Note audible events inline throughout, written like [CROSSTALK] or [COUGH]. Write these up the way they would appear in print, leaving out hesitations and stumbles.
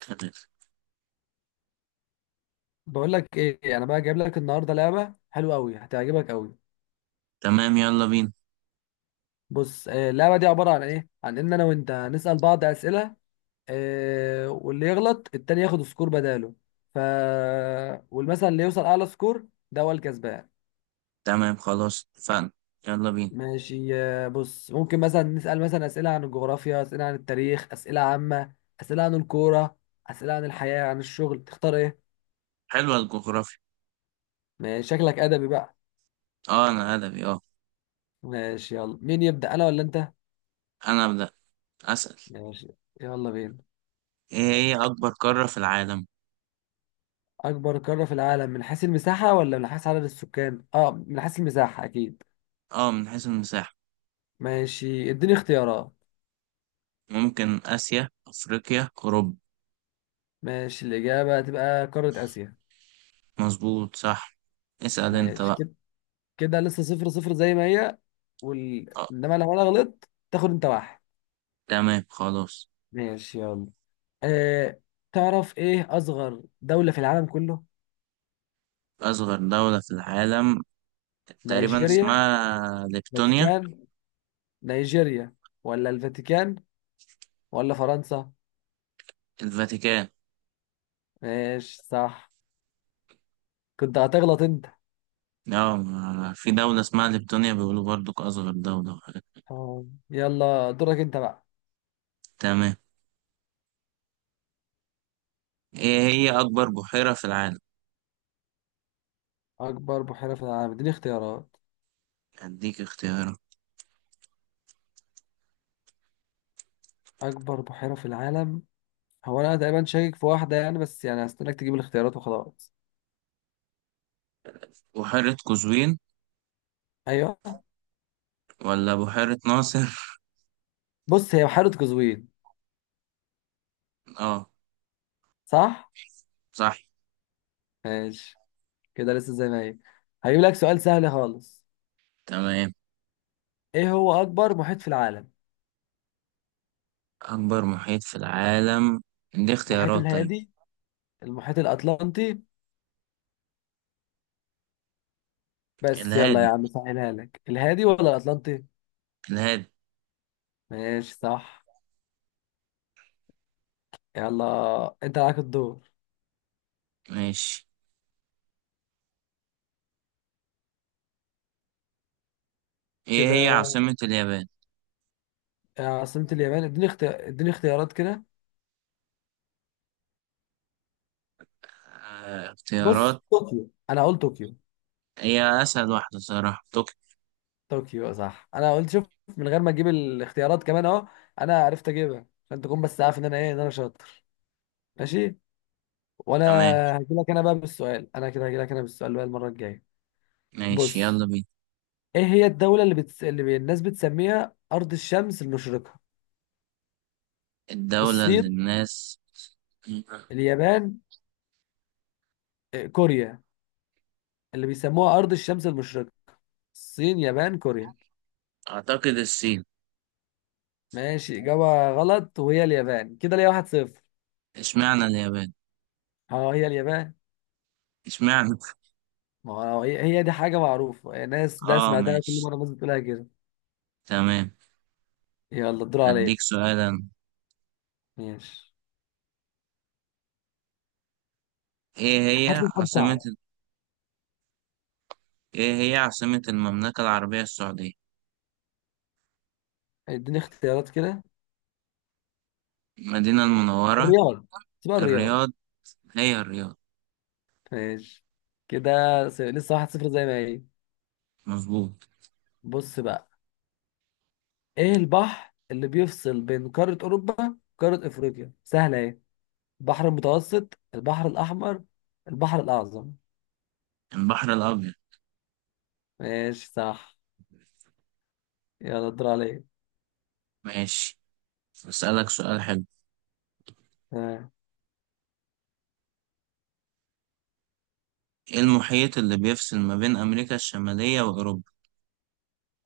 تمام. بقول لك ايه، انا بقى جايب لك النهارده لعبه حلوه قوي هتعجبك قوي. تمام، يلا بينا. بص اللعبه دي عباره عن ايه؟ عن ان انا وانت هنسال بعض اسئله. واللي يغلط التاني ياخد سكور بداله. ف والمثلا اللي يوصل اعلى سكور ده هو الكسبان. تمام خلاص اتفقنا. يلا بينا. ماشي. بص، ممكن مثلا نسال مثلا اسئله عن الجغرافيا، اسئله عن التاريخ، اسئله عامه، اسئله عن الكوره، اسئله عن الحياه، عن الشغل، تختار ايه؟ حلوة الجغرافيا. ماشي، شكلك ادبي بقى. اه انا ادبي اه. ماشي، يلا مين يبدا انا ولا انت؟ انا ابدأ. اسأل. ماشي، يلا بينا. ايه هي اكبر قارة في العالم؟ أكبر قارة في العالم من حيث المساحة ولا من حيث عدد السكان؟ أه، من حيث المساحة أكيد. اه، من حيث المساحة. ماشي، اديني اختيارات. ممكن اسيا، افريقيا، اوروبا. ماشي، الإجابة هتبقى قارة آسيا. مظبوط صح. اسأل انت ماشي بقى. كده. كده لسه صفر صفر زي ما هي. اه. إنما لو أنا غلطت تاخد أنت واحد. تمام خلاص. ماشي يلا. أه... تعرف إيه أصغر دولة في العالم كله؟ اصغر دولة في العالم. تقريبا نيجيريا، اسمها ليبتونيا. فاتيكان، نيجيريا ولا الفاتيكان ولا فرنسا؟ الفاتيكان. ماشي صح، كنت هتغلط أنت. اه في دولة اسمها ليبتونيا بيقولوا برضو اصغر دولة وحاجات. آه. يلا دورك أنت بقى. تمام. ايه هي اكبر بحيرة في العالم؟ أكبر بحيرة في العالم، اديني اختيارات. أديك اختيارات. أكبر بحيرة في العالم، هو أنا تقريبا شاكك في واحدة يعني، بس يعني هستناك تجيب الاختيارات وخلاص. بحيرة قزوين، أيوه. ولا بحيرة ناصر؟ بص، هي بحيرة قزوين. [LAUGHS] اه. صح؟ صح. ماشي، كده لسه زي ما هي. هجيب لك سؤال سهل خالص. تمام. إيه هو أكبر محيط في العالم؟ أكبر محيط في العالم. دي المحيط اختيارات طيب. الهادي، المحيط الأطلنطي، بس يلا يا الهادي. عم سهلها لك، الهادي ولا الأطلنطي؟ الهادي. ماشي صح. يلا أنت عليك الدور. ماشي. ايه هي كده، عاصمة اليابان؟ عاصمة اليابان، اديني اختيارات كده. آه، بص، اختيارات. طوكيو، أنا هقول طوكيو. هي أسهل واحدة صراحة، طوكيو. طوكيو، صح، انا قلت شوف، من غير ما اجيب الاختيارات كمان اهو. انا عرفت اجيبها عشان تكون بس عارف ان انا ايه، ان انا شاطر. ماشي. وانا تمام. هجي لك انا بقى بالسؤال، انا كده هجي لك انا بالسؤال بقى المره الجايه. ماشي بص، يلا بينا. ايه هي الدوله اللي الناس بتسميها ارض الشمس المشرقه؟ الدولة الصين، اللي الناس. اليابان، كوريا، اللي بيسموها ارض الشمس المشرقه؟ الصين، يابان، كوريا؟ أعتقد الصين. ماشي، اجابه غلط، وهي اليابان، كده ليا واحد صفر. اشمعنى اليابان؟ اه هي اليابان. اشمعنى؟ ما هو هي دي حاجة معروفة، الناس ده اه سمعتها كل ماشي. مرة الناس بتقولها كده. تمام. يلا الدور هديك عليك. سؤالا. ماشي، ايه هات هي لي سؤال عاصمة. صعب. إيه هي عاصمة المملكة العربية السعودية؟ اديني اختيارات كده. المدينة المنورة، الرياض، سباق الرياض. الرياض، هي الرياض، ماشي كده. لسه واحد صفر زي ما هي. مظبوط. بص بقى، ايه البحر اللي بيفصل بين قارة اوروبا وقارة افريقيا؟ سهلة ايه، البحر المتوسط، البحر الاحمر، البحر الاعظم؟ البحر الأبيض. ماشي صح. يلا الدور عليك. ماشي، بسألك سؤال حلو. تمام. إيه المحيط اللي بيفصل ما بين أمريكا الشمالية وأوروبا؟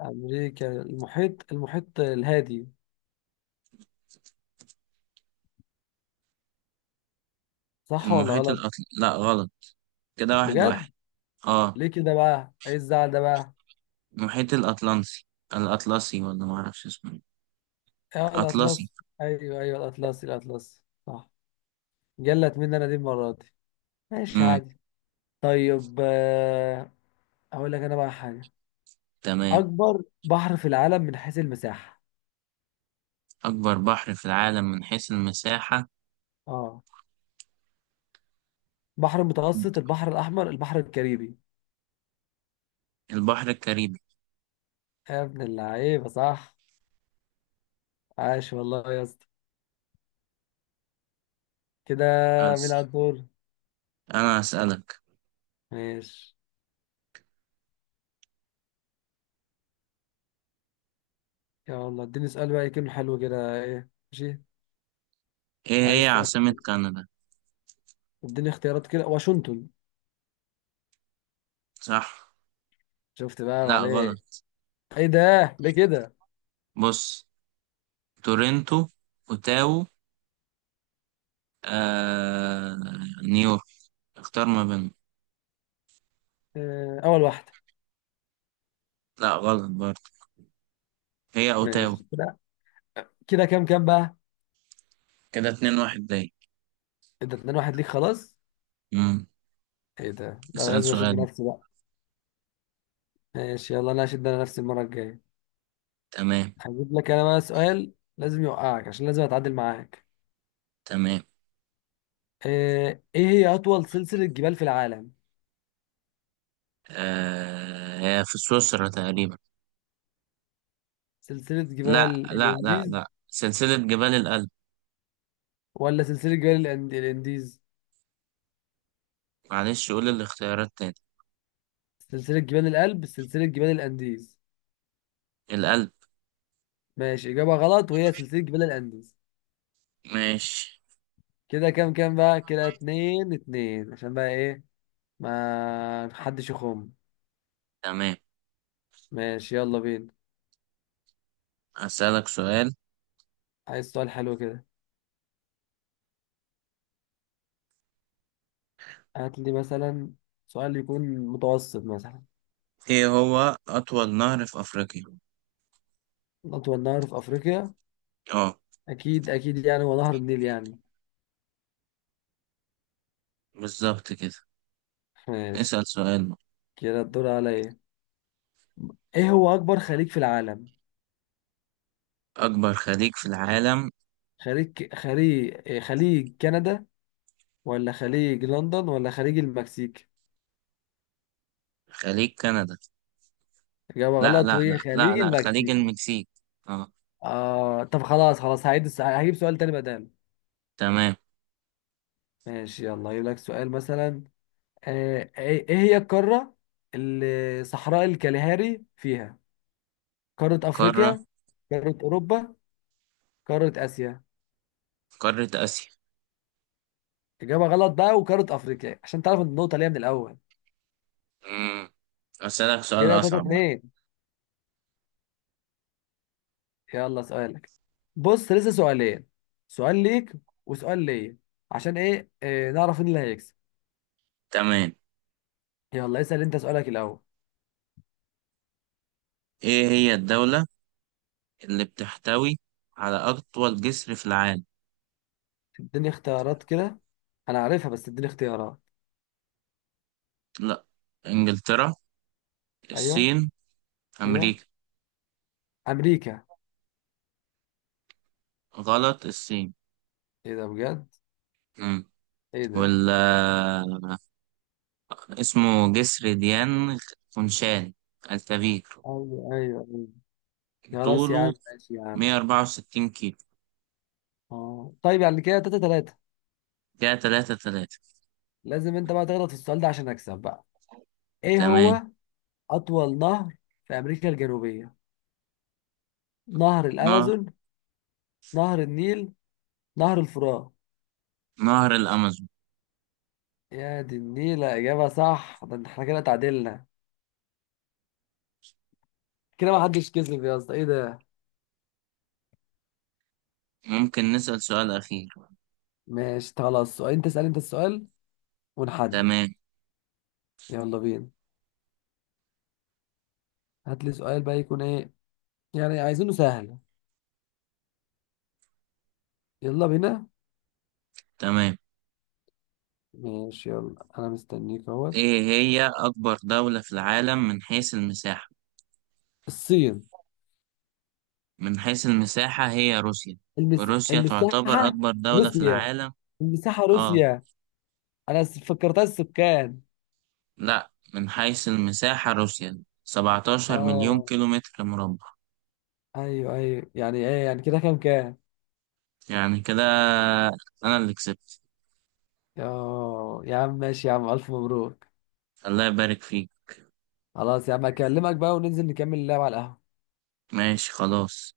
امريكا، المحيط الهادي. صح ولا غلط؟ لا غلط، كده واحد بجد؟ واحد. آه، ليه كده بقى؟ ايه الزعل ده بقى. المحيط الأطلنسي، الأطلسي ولا معرفش اسمه، إيه. اه أطلسي. الاطلس. ايوه ايوه، الاطلس صح. جلت مني انا دي المره دي. ماشي امم عادي. طيب اقول لك انا بقى حاجه. تمام. اكبر بحر في العالم من حيث المساحه. أكبر بحر في العالم من حيث المساحة، اه، بحر المتوسط، البحر الاحمر، البحر الكاريبي. البحر الكاريبي. يا ابن اللعيبه صح. عاش والله يا اسطى. كده، مين على بس الدور؟ أنا هسألك، ماشي، يلا اديني سؤال بقى يكون حلو كده، ايه، ماشي. إيه هي عايز سؤال عاصمة حلو. كندا؟ اديني اختيارات كده. واشنطن. صح. شفت بقى لا غلط. عليك. ايه ده، ليه كده؟ بص. تورنتو، اوتاو، آه... نيويورك. اختار ما بينهم. اول واحده. لا غلط برضه، هي اوتاو. ماشي كده. كده كام كام بقى؟ كده اتنين واحد ليا. ايه ده اتنين واحد ليك؟ خلاص، امم ايه ده، ده انا اسأل لازم اشد سؤال. نفسي بقى. ماشي يلا، انا هشد انا نفسي المره الجايه. تمام. هجيب لك انا بقى سؤال لازم يوقعك عشان لازم اتعادل معاك. تمام. ايه هي اطول سلسله جبال في العالم؟ هي في سويسرا تقريبا. سلسله لا جبال لا لا الانديز لا، سلسلة جبال الألب. ولا سلسله الانديز؟ معلش قول الاختيارات تاني. سلسله جبال الألب، سلسله جبال الانديز. الألب. ماشي، اجابه غلط، وهي سلسله جبال الانديز. ماشي. كده كام كام بقى؟ كده اتنين اتنين، عشان بقى ايه، ما حدش يخم. تمام. ماشي يلا بينا. هسألك سؤال. عايز سؤال حلو كده، هات لي مثلا سؤال يكون متوسط مثلا. ايه هو أطول نهر في أفريقيا؟ أطول نهر في أفريقيا. اه، أكيد يعني هو نهر النيل يعني. بالظبط كده. ماشي. اسأل سؤال. كده الدور عليا. إيه هو أكبر خليج في العالم؟ أكبر خليج في العالم. خليج إيه، خليج كندا ولا خليج لندن ولا خليج المكسيك؟ خليج كندا. إجابة لا غلط، لا لا وهي لا خليج لا، خليج المكسيك. المكسيك. اه. آه، طب خلاص خلاص، هجيب سؤال تاني بداله. تمام. ماشي يلا، هجيب لك سؤال مثلا. آه، ايه إيه هي القارة اللي صحراء الكالهاري فيها؟ قارة قارة. افريقيا، قارة اوروبا، قارة اسيا؟ قارة آسيا. اجابة غلط بقى، وقارة افريقيا، عشان تعرف النقطة ليها من الاول. مم. أسألك سؤال كده 3 أصعب بقى. 2. يلا سؤالك. بص لسه سؤالين، سؤال ليك وسؤال ليا، عشان ايه نعرف مين اللي هيكسب. تمام. يلا اسأل انت سؤالك الاول. إيه هي الدولة اللي بتحتوي على أطول جسر في العالم؟ اديني اختيارات كده، انا عارفها بس اديني اختيارات. لا. إنجلترا، ايوه. الصين، ايوه، أمريكا. امريكا. غلط، الصين. ايه ده بجد؟ مم. ايه ده؟ ولا اسمه جسر ديان خونشان الكبير. ايوه ايوه أيوه. خلاص يا عم، طوله ماشي يا عم. 164 كيلو. اه طيب، يعني كده تلاتة تلاتة. كده 3. لازم انت بقى تغلط في السؤال ده عشان اكسب بقى. ايه تمام. هو اطول نهر في امريكا الجنوبية؟ نهر نهر الامازون، نهر النيل، نهر الفرات. نهر الأمازون. يا دي النيل، اجابة صح، ده احنا كده تعادلنا. كده ما حدش كسب يا اسطى، ايه ده. ممكن نسأل سؤال أخير؟ ماشي خلاص، سؤال، انت اسأل انت السؤال ونحدد. تمام. يلا بينا. هات لي سؤال بقى يكون ايه، يعني عايزينه سهل. يلا بينا. تمام. ماشي يلا، انا مستنيك اهوت. إيه هي أكبر دولة في العالم من حيث المساحة؟ الصين. من حيث المساحة هي روسيا. روسيا تعتبر المساحة؟ أكبر دولة في روسيا. العالم. المساحة آه. روسيا. أنا فكرتها السكان. لأ، من حيث المساحة روسيا 17 مليون آه. كيلومتر مربع. أيوه أيوه، يعني إيه، يعني كده كام كام؟ يعني كده أنا اللي كسبت. آه يا عم ماشي يا عم، ألف مبروك. الله يبارك فيك. خلاص يا عم، أكلمك بقى وننزل نكمل اللعب على القهوة. ماشي خلاص.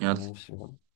يلا ماشي.